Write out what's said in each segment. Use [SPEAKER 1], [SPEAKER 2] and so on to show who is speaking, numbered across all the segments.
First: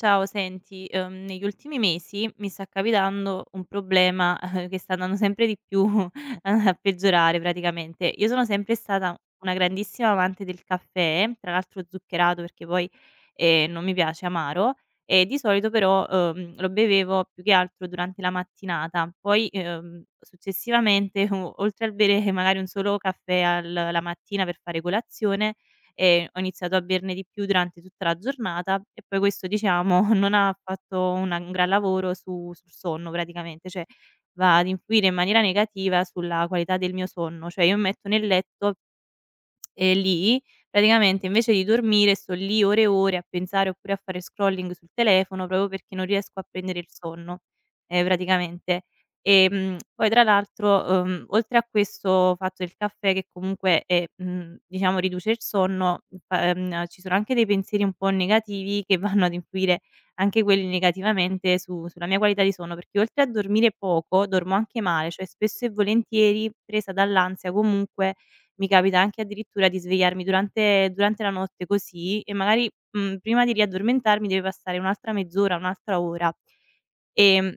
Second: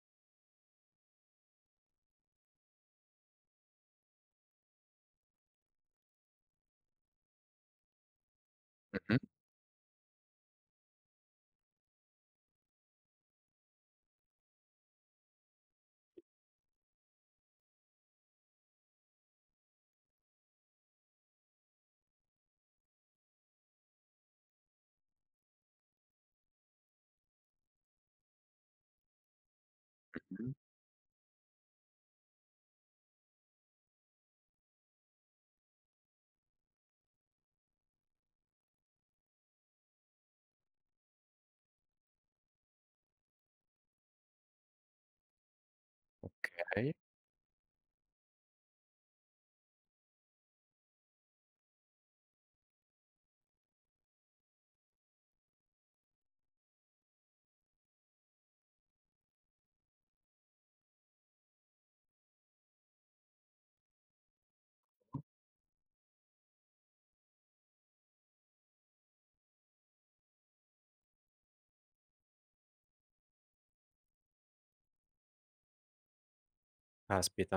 [SPEAKER 1] Ciao, senti, negli ultimi mesi mi sta capitando un problema che sta andando sempre di più a peggiorare praticamente. Io sono sempre stata
[SPEAKER 2] Mh,
[SPEAKER 1] una grandissima amante del caffè, tra l'altro zuccherato perché poi non mi piace amaro, e di solito però lo bevevo più che altro durante la mattinata. Poi successivamente, oltre al bere magari un solo caffè la mattina per fare colazione, e ho iniziato a berne di più durante tutta la giornata e poi questo diciamo non ha fatto una un gran lavoro su sul sonno praticamente, cioè va ad influire in maniera negativa sulla qualità del mio sonno. Cioè io mi metto nel letto e lì praticamente invece di dormire sto lì ore e ore a pensare oppure a fare scrolling sul telefono proprio perché non riesco a prendere il
[SPEAKER 2] okay.
[SPEAKER 1] sonno, praticamente. Poi tra l'altro, oltre a questo fatto del caffè che comunque, è diciamo riduce il sonno, fa ci sono anche dei pensieri un po' negativi che vanno ad influire anche quelli negativamente su sulla mia qualità di sonno, perché oltre a dormire poco, dormo anche male, cioè spesso e volentieri presa dall'ansia comunque mi capita anche addirittura di svegliarmi durante la notte così e magari, prima di riaddormentarmi deve passare un'altra mezz'ora, un'altra ora. Ehm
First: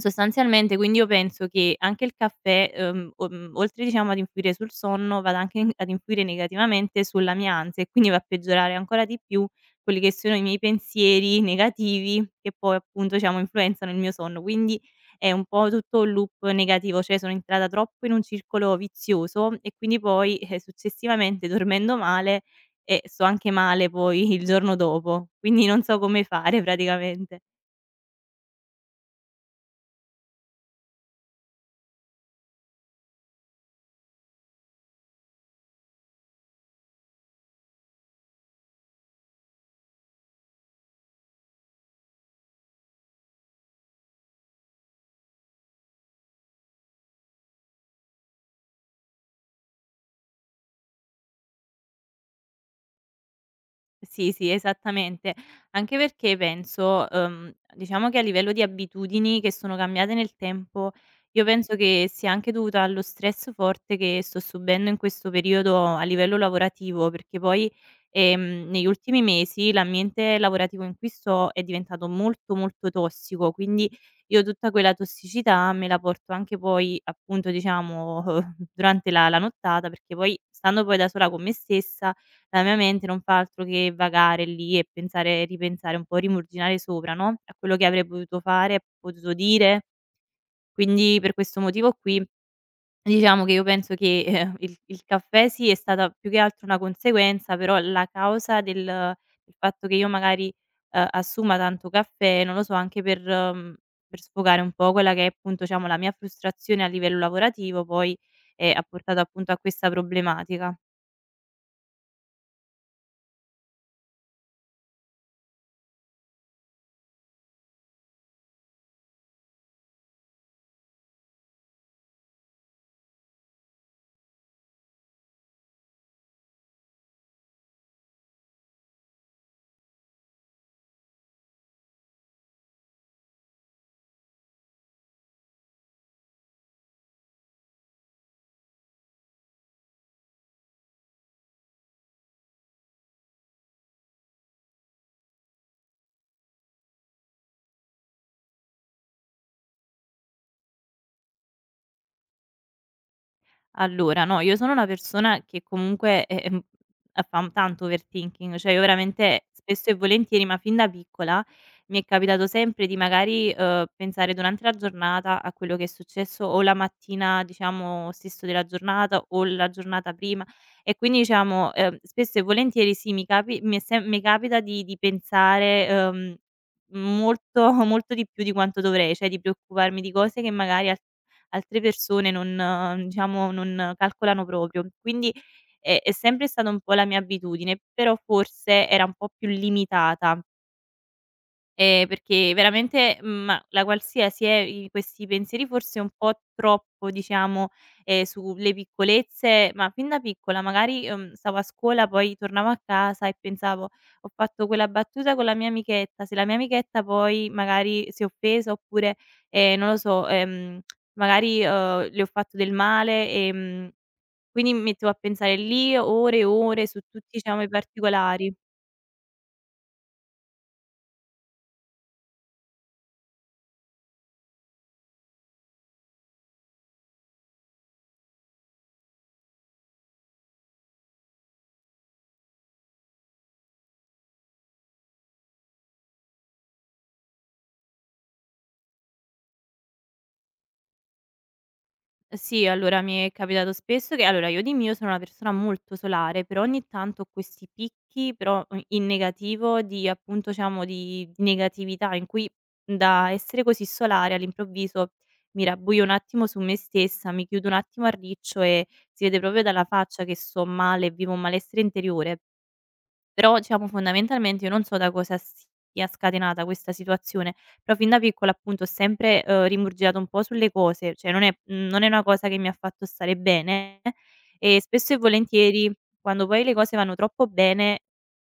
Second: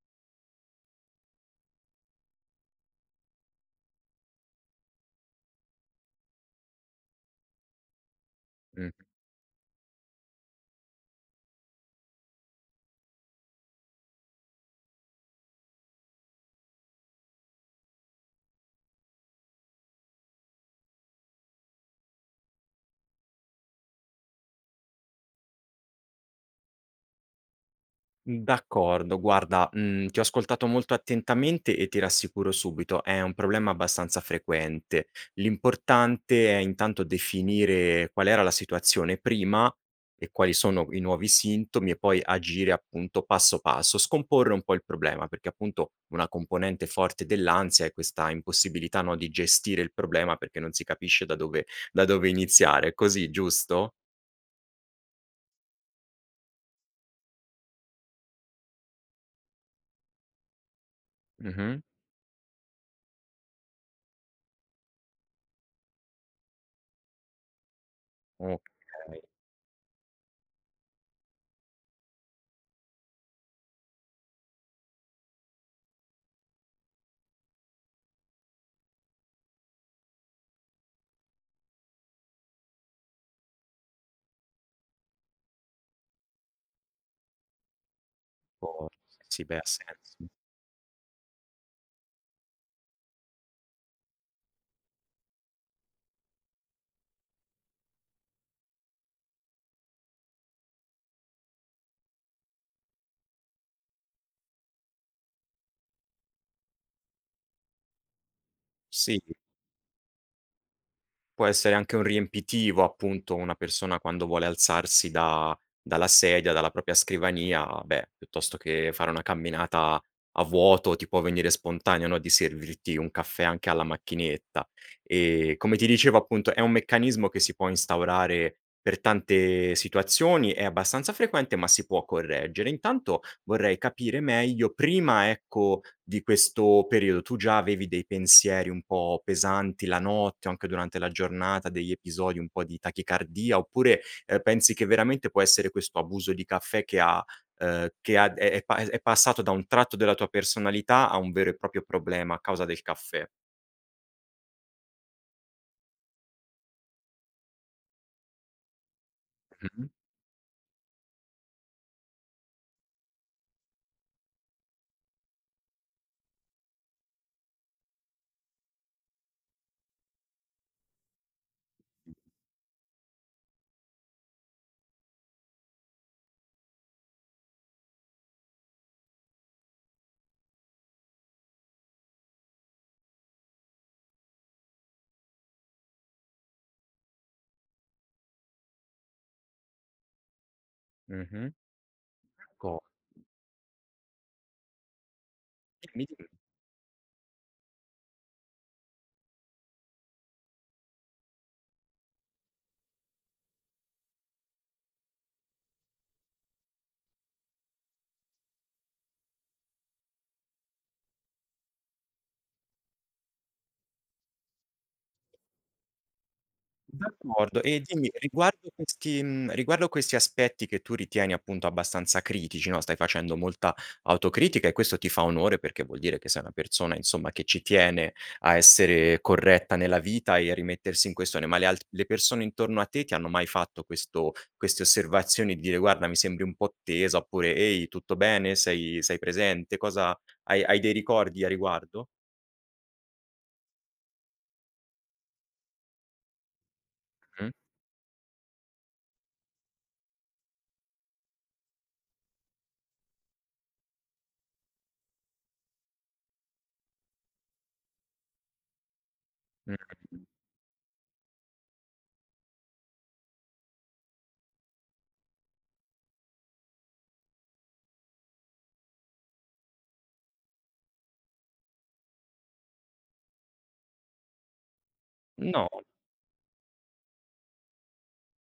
[SPEAKER 1] Sostanzialmente, quindi io penso che anche il caffè, oltre diciamo ad influire sul sonno, vada anche in ad influire negativamente sulla mia ansia e quindi va a peggiorare
[SPEAKER 2] Mh.
[SPEAKER 1] ancora di più quelli che sono i miei pensieri negativi che poi appunto diciamo influenzano il mio sonno. Quindi è un po' tutto un loop negativo, cioè sono entrata troppo in un circolo vizioso e quindi poi, successivamente dormendo male, sto anche male poi il giorno dopo. Quindi non so come fare praticamente.
[SPEAKER 2] D'accordo, guarda, ti ho ascoltato molto attentamente e ti rassicuro subito, è un problema abbastanza frequente. L'importante è intanto definire qual era la situazione prima e quali sono i nuovi sintomi e poi agire appunto passo passo, scomporre un po' il problema, perché appunto una componente forte dell'ansia è questa impossibilità, no, di gestire il problema perché non si capisce da dove iniziare. Così, giusto?
[SPEAKER 1] Sì, sì, esattamente. Anche perché penso, diciamo che a livello di abitudini che sono cambiate nel tempo, io penso
[SPEAKER 2] Mh-mh.
[SPEAKER 1] che sia anche dovuta allo stress forte che sto subendo in questo periodo a livello lavorativo, perché poi, negli
[SPEAKER 2] Okay.
[SPEAKER 1] ultimi mesi l'ambiente lavorativo in cui sto è diventato molto, molto tossico, quindi io tutta quella tossicità me la porto anche poi, appunto, diciamo, durante la nottata, perché poi stando poi da sola con me stessa la mia mente non fa altro che vagare lì e pensare e ripensare un po', rimuginare sopra, no, a quello che avrei potuto fare,
[SPEAKER 2] Oh,
[SPEAKER 1] potuto
[SPEAKER 2] sì, beh, ha
[SPEAKER 1] dire.
[SPEAKER 2] senso.
[SPEAKER 1] Quindi per questo motivo qui, diciamo che io penso che, il caffè sì, è stata più che altro una conseguenza, però la causa del fatto che io magari, assuma tanto caffè, non lo so, anche per sfogare un po' quella che è appunto, diciamo, la mia frustrazione a livello lavorativo poi, ha
[SPEAKER 2] Sì,
[SPEAKER 1] portato appunto a questa problematica.
[SPEAKER 2] può essere anche un riempitivo, appunto, una persona quando vuole alzarsi da dalla sedia, dalla propria scrivania, beh, piuttosto che fare una camminata a vuoto, ti può venire spontaneo, no, di servirti un caffè anche alla macchinetta. Come ti dicevo, appunto, è un meccanismo che si può instaurare per tante situazioni, è abbastanza frequente, ma si può correggere. Intanto, vorrei capire meglio prima, ecco, di questo periodo, tu già avevi dei pensieri un po' pesanti la notte o anche durante la giornata, degli episodi un po' di tachicardia, oppure, pensi che veramente può essere questo abuso di caffè che ha è passato da un tratto della tua personalità a un vero e proprio problema a causa del caffè?
[SPEAKER 1] Allora, no, io sono una persona che comunque, a fa tanto overthinking, cioè io veramente
[SPEAKER 2] Mh-mh.
[SPEAKER 1] spesso e volentieri, ma fin da piccola, mi è capitato sempre di magari, pensare durante la giornata a quello che è successo o la mattina, diciamo, stesso della giornata o la giornata prima e quindi diciamo, spesso e volentieri sì, mi capi mi è sem mi capita di pensare, molto molto di più di quanto dovrei, cioè di preoccuparmi di cose che magari al altre persone non diciamo, non calcolano proprio. Quindi è sempre stata un po' la mia abitudine, però forse era un po' più limitata.
[SPEAKER 2] Mh-mh.
[SPEAKER 1] Perché
[SPEAKER 2] Co
[SPEAKER 1] veramente, ma la qualsiasi è i questi pensieri forse
[SPEAKER 2] Dimmi,
[SPEAKER 1] un
[SPEAKER 2] dimmi.
[SPEAKER 1] po' troppo, diciamo, sulle piccolezze, ma fin da piccola magari, stavo a scuola, poi tornavo a casa e pensavo: "Ho fatto quella battuta con la mia amichetta, se la mia amichetta poi magari si è offesa oppure, non lo so, magari, le ho fatto del male", quindi mi mettevo a pensare lì ore e ore su tutti, diciamo,
[SPEAKER 2] D'accordo
[SPEAKER 1] i
[SPEAKER 2] e dimmi
[SPEAKER 1] particolari.
[SPEAKER 2] riguardo questi aspetti che tu ritieni appunto abbastanza critici, no, stai facendo molta autocritica e questo ti fa onore perché vuol dire che sei una persona insomma che ci tiene a essere corretta nella vita e a rimettersi in questione, ma le persone intorno a te ti hanno mai fatto questo queste osservazioni di dire: "Guarda mi sembri un po' tesa" oppure: "Ehi tutto bene? Sei presente? Cosa hai dei ricordi a riguardo?"
[SPEAKER 1] Sì, allora mi è capitato spesso che allora io di mio sono una persona molto solare, però ogni tanto ho
[SPEAKER 2] Mh,
[SPEAKER 1] questi picchi, però o in negativo di appunto diciamo di negatività in cui da essere così solare all'improvviso mi rabbuio un attimo su me stessa, mi chiudo un attimo a riccio e si vede proprio dalla
[SPEAKER 2] mh.
[SPEAKER 1] faccia che sto male, vivo un malessere interiore. Però diciamo fondamentalmente io non so da cosa sia scatenata questa situazione, però fin da piccola appunto ho sempre, rimurgitato un po' sulle cose, cioè non è una cosa che mi ha fatto stare bene e spesso e
[SPEAKER 2] No.
[SPEAKER 1] volentieri quando poi le cose vanno troppo bene,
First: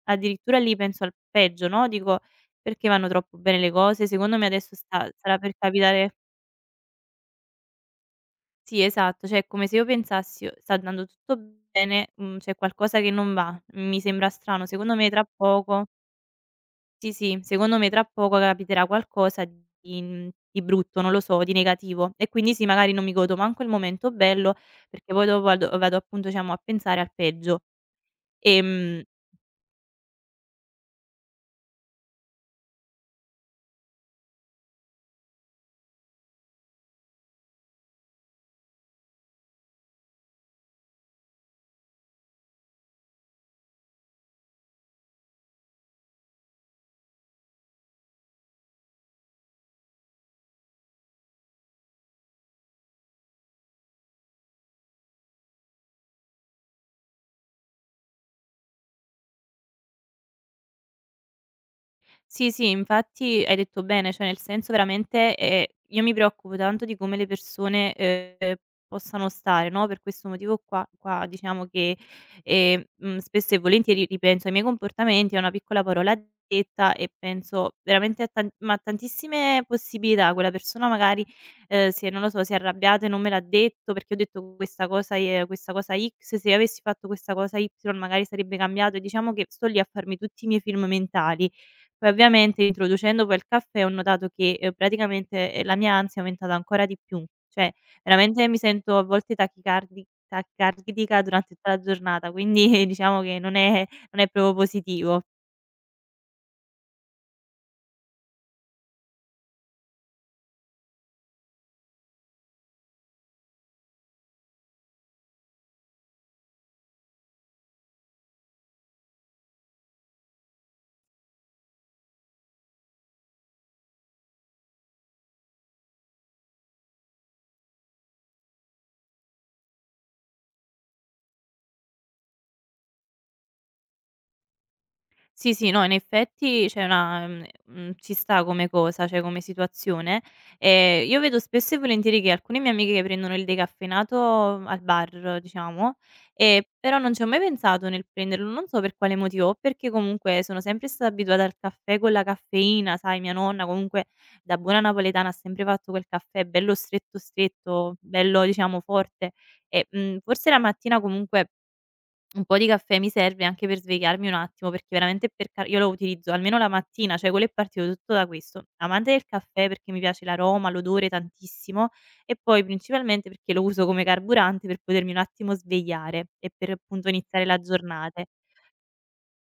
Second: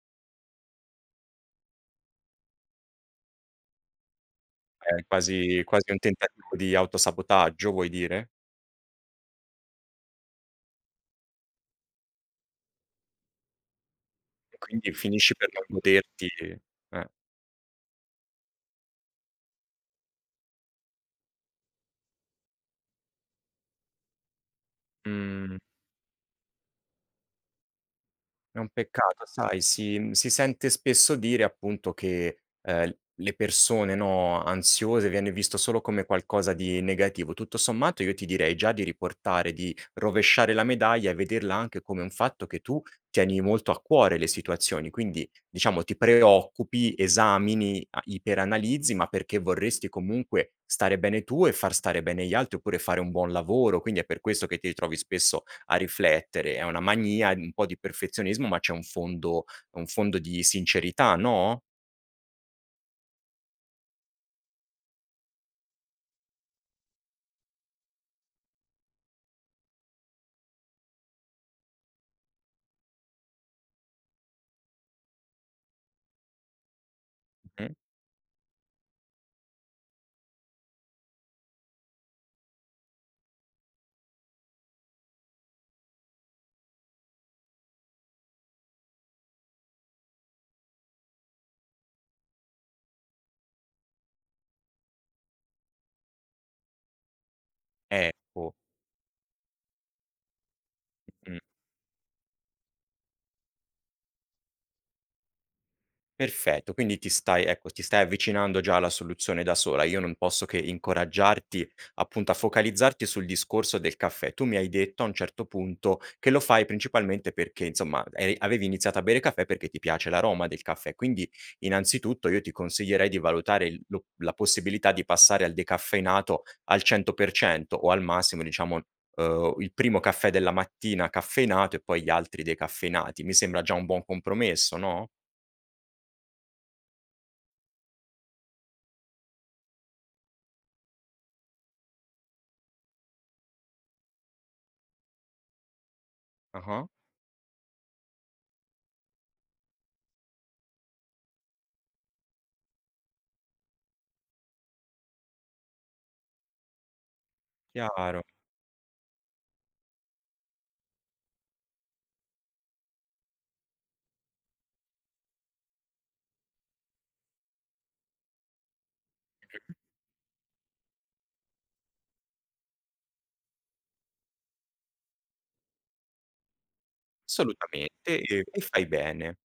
[SPEAKER 1] addirittura lì penso al peggio, no, dico: "Perché vanno troppo bene le cose? Secondo me adesso
[SPEAKER 2] È
[SPEAKER 1] sta sarà per
[SPEAKER 2] quasi quasi un
[SPEAKER 1] capitare".
[SPEAKER 2] tentativo di autosabotaggio vuoi dire?
[SPEAKER 1] Sì, esatto, cioè è come se io pensassi: "Oh, sta andando tutto bene, c'è qualcosa che non va, mi sembra
[SPEAKER 2] E
[SPEAKER 1] strano,
[SPEAKER 2] quindi
[SPEAKER 1] secondo me tra
[SPEAKER 2] finisci per non
[SPEAKER 1] poco".
[SPEAKER 2] goderti eh,
[SPEAKER 1] Sì, sì, secondo me tra poco capiterà qualcosa di brutto, non lo so, di negativo e quindi sì, magari non mi godo manco il momento bello perché poi dopo
[SPEAKER 2] mhmm
[SPEAKER 1] vado appunto, diciamo, a pensare al peggio.
[SPEAKER 2] È un
[SPEAKER 1] Ehm
[SPEAKER 2] peccato, sai, si sente spesso dire appunto che, le persone, no, ansiose viene visto solo come qualcosa di negativo. Tutto sommato io ti direi già di riportare, di rovesciare la medaglia e vederla anche come un fatto che tu tieni molto a cuore le situazioni, quindi diciamo ti preoccupi, esamini, a iperanalizzi, ma perché vorresti comunque stare bene tu e far stare bene gli altri, oppure fare un buon lavoro. Quindi è per questo che ti ritrovi spesso a riflettere. È una mania, un po' di perfezionismo, ma c'è un fondo di sincerità, no,
[SPEAKER 1] Sì, sì, infatti hai detto bene, cioè nel senso veramente, io mi preoccupo tanto di come le persone, possano stare, no, per questo motivo qua diciamo che, spesso e volentieri ripenso ai miei comportamenti, a una piccola parola detta e penso
[SPEAKER 2] mh-mh,
[SPEAKER 1] veramente a tan ma a tantissime possibilità. Quella persona magari, se non lo so, si è arrabbiata e non me l'ha detto perché ho detto questa cosa e questa cosa X, se avessi fatto questa cosa Y magari sarebbe cambiato e diciamo che sto lì a farmi tutti i miei film mentali. Poi ovviamente introducendo poi il caffè ho notato che, praticamente, la mia ansia è aumentata ancora di più. Cioè veramente
[SPEAKER 2] ecco,
[SPEAKER 1] mi sento a volte tachicardica
[SPEAKER 2] mh.
[SPEAKER 1] durante tutta la giornata, quindi diciamo che non è proprio positivo.
[SPEAKER 2] Perfetto, quindi ti stai avvicinando già alla soluzione da sola. Io non posso che incoraggiarti, appunto, a focalizzarti sul discorso del caffè. Tu mi hai detto a un certo punto che lo fai principalmente perché, insomma, eri avevi iniziato a bere caffè perché ti piace l'aroma del caffè. Quindi, innanzitutto, io ti consiglierei di valutare il lo la possibilità di passare al decaffeinato al 100% o al massimo, diciamo, il primo caffè della mattina caffeinato e poi gli altri decaffeinati. Mi sembra già un buon compromesso, no?
[SPEAKER 1] Sì, sì, no, in effetti c'è una ci sta come cosa, cioè come situazione. Io vedo spesso e volentieri che alcune mie amiche che prendono il decaffeinato al bar, diciamo,
[SPEAKER 2] Ah-ah.
[SPEAKER 1] però non ci ho mai pensato nel prenderlo, non so per quale motivo, o perché comunque sono sempre stata abituata al caffè con la caffeina, sai, mia nonna comunque da buona napoletana ha sempre fatto quel caffè bello stretto, stretto,
[SPEAKER 2] Chiaro,
[SPEAKER 1] bello diciamo forte e, forse la mattina comunque un po' di caffè mi serve anche per svegliarmi un attimo, perché veramente per car io lo utilizzo almeno la mattina, cioè quello è partito tutto da questo. Amante del caffè perché mi piace l'aroma, l'odore tantissimo e poi principalmente perché lo uso come carburante per potermi un attimo svegliare e per appunto iniziare la
[SPEAKER 2] assolutamente
[SPEAKER 1] giornate.
[SPEAKER 2] e fai bene.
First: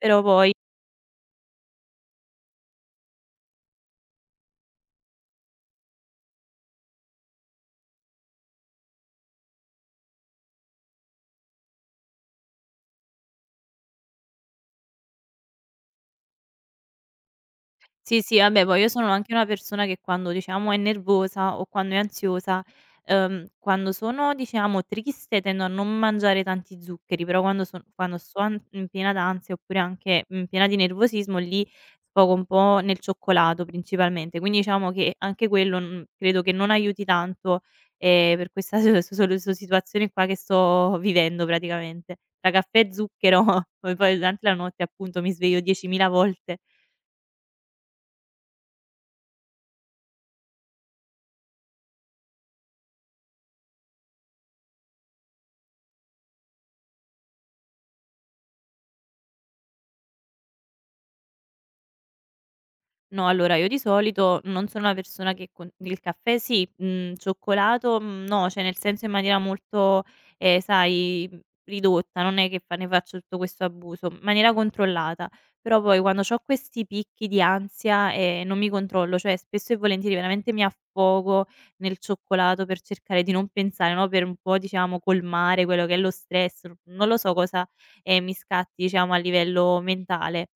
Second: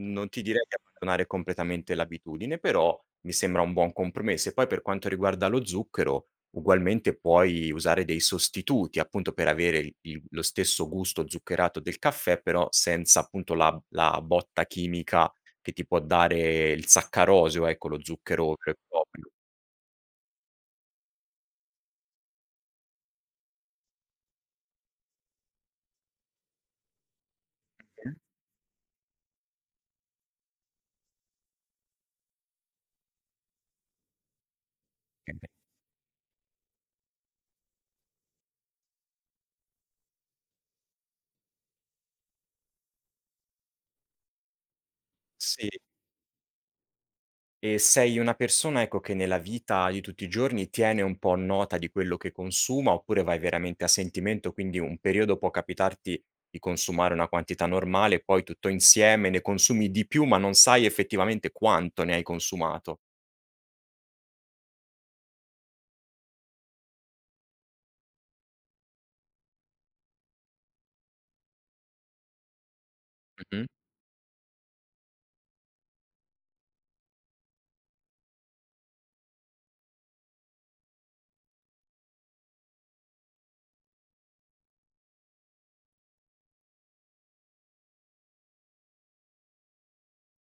[SPEAKER 1] Però
[SPEAKER 2] ti
[SPEAKER 1] poi.
[SPEAKER 2] direi di abbandonare completamente l'abitudine, però mi sembra un buon compromesso. E poi per quanto riguarda lo zucchero, ugualmente puoi usare dei sostituti, appunto per avere il lo stesso gusto zuccherato del caffè, però senza appunto la botta chimica che ti può dare il saccarosio, ecco, lo
[SPEAKER 1] Sì, sì,
[SPEAKER 2] zucchero
[SPEAKER 1] vabbè
[SPEAKER 2] vero e
[SPEAKER 1] poi io sono
[SPEAKER 2] proprio.
[SPEAKER 1] anche una persona che quando diciamo è nervosa o quando è ansiosa, quando sono diciamo triste tendo a non mangiare tanti zuccheri, però quando sto an in piena d'ansia oppure anche in piena di nervosismo lì sfogo un po' nel cioccolato principalmente. Quindi diciamo che anche
[SPEAKER 2] Mh-mh.
[SPEAKER 1] quello, credo che non aiuti tanto, per questa situazione qua che sto vivendo praticamente. Tra caffè e zucchero poi durante la notte appunto mi sveglio
[SPEAKER 2] Sì.
[SPEAKER 1] 10.000 volte.
[SPEAKER 2] E sei una persona, ecco, che nella vita di tutti i giorni tiene un po' nota di quello che consuma, oppure vai veramente a sentimento, quindi un periodo può capitarti di consumare una quantità normale, poi tutto insieme ne consumi di più, ma non sai effettivamente quanto ne hai consumato.
[SPEAKER 1] No, allora io di solito non sono una persona che con il caffè sì, cioccolato, no, cioè nel senso in maniera molto, sai, ridotta, non è che fa ne faccio tutto questo
[SPEAKER 2] Mh-mh.
[SPEAKER 1] abuso, in maniera controllata. Però poi quando c'ho questi picchi di ansia, non mi controllo, cioè spesso e volentieri veramente mi affogo nel cioccolato per cercare di non pensare, no, per un po' diciamo colmare quello che è lo stress, non lo so cosa, mi scatti diciamo a livello mentale.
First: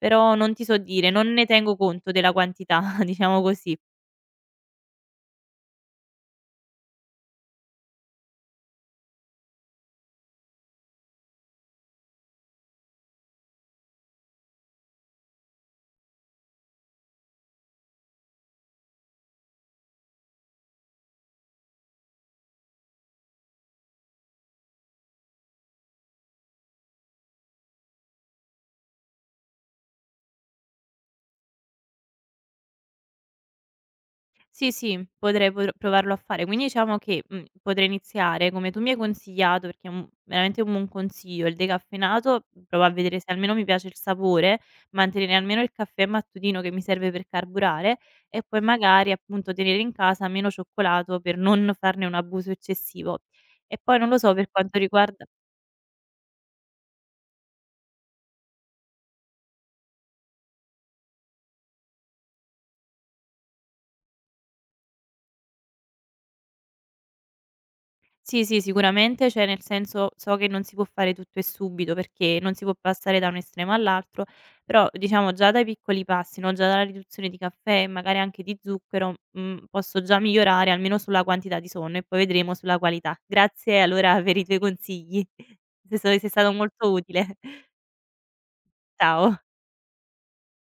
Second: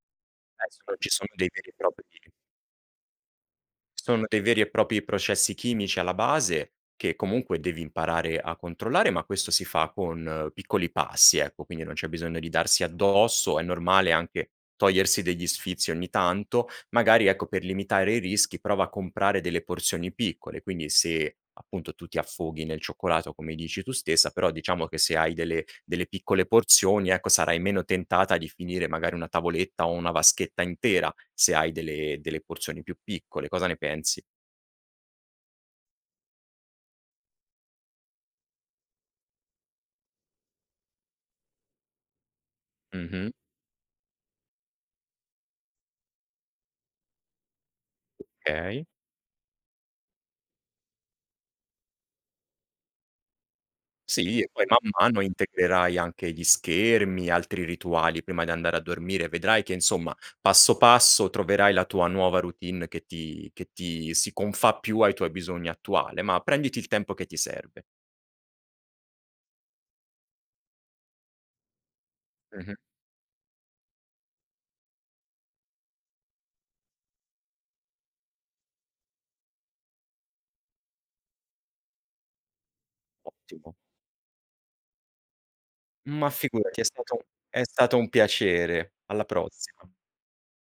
[SPEAKER 1] Però non ti so
[SPEAKER 2] Adesso non ci
[SPEAKER 1] dire,
[SPEAKER 2] sono
[SPEAKER 1] non ne
[SPEAKER 2] dei veri e
[SPEAKER 1] tengo
[SPEAKER 2] propri.
[SPEAKER 1] conto della quantità, diciamo così.
[SPEAKER 2] Sono dei veri e propri processi chimici alla base, che comunque devi imparare a controllare, ma questo si fa con piccoli passi, ecco, quindi non c'è bisogno di darsi addosso, è normale anche togliersi degli sfizi ogni tanto. Magari, ecco, per limitare i rischi prova a comprare delle porzioni piccole, quindi se appunto tu ti affoghi nel cioccolato come dici tu stessa, però diciamo che se hai delle piccole porzioni, ecco, sarai meno tentata di finire magari una tavoletta o una vaschetta intera, se hai delle porzioni più piccole. Cosa ne pensi?
[SPEAKER 1] Sì, sì, potrei por provarlo a fare. Quindi diciamo che, potrei iniziare come tu mi hai consigliato, perché è un veramente un buon consiglio, il decaffeinato, provo a vedere se
[SPEAKER 2] Mh-mh.
[SPEAKER 1] almeno mi piace il sapore, mantenere almeno il caffè mattutino che mi serve per carburare e poi
[SPEAKER 2] Okay.
[SPEAKER 1] magari, appunto, tenere in casa meno cioccolato per non farne un abuso eccessivo. E poi non lo so
[SPEAKER 2] Sì,
[SPEAKER 1] per
[SPEAKER 2] e poi
[SPEAKER 1] quanto
[SPEAKER 2] man mano
[SPEAKER 1] riguarda.
[SPEAKER 2] integrerai anche gli schermi, altri rituali prima di andare a dormire. Vedrai che insomma, passo passo troverai la tua nuova routine che ti si confà più ai tuoi bisogni attuale, ma prenditi il tempo che ti serve.
[SPEAKER 1] Sì, sì, sicuramente, cioè nel senso so che non si può fare tutto e subito perché non si può
[SPEAKER 2] Mh-mh.
[SPEAKER 1] passare da un estremo all'altro, però diciamo già dai piccoli passi, no, già dalla riduzione di caffè e magari anche di zucchero, posso già migliorare almeno sulla quantità di sonno e poi vedremo sulla qualità.
[SPEAKER 2] Ottimo.
[SPEAKER 1] Grazie allora per i tuoi consigli. Sei
[SPEAKER 2] Ma
[SPEAKER 1] stato
[SPEAKER 2] figurati, è
[SPEAKER 1] molto
[SPEAKER 2] stato
[SPEAKER 1] utile.
[SPEAKER 2] è stato un piacere. Alla
[SPEAKER 1] Ciao.
[SPEAKER 2] prossima.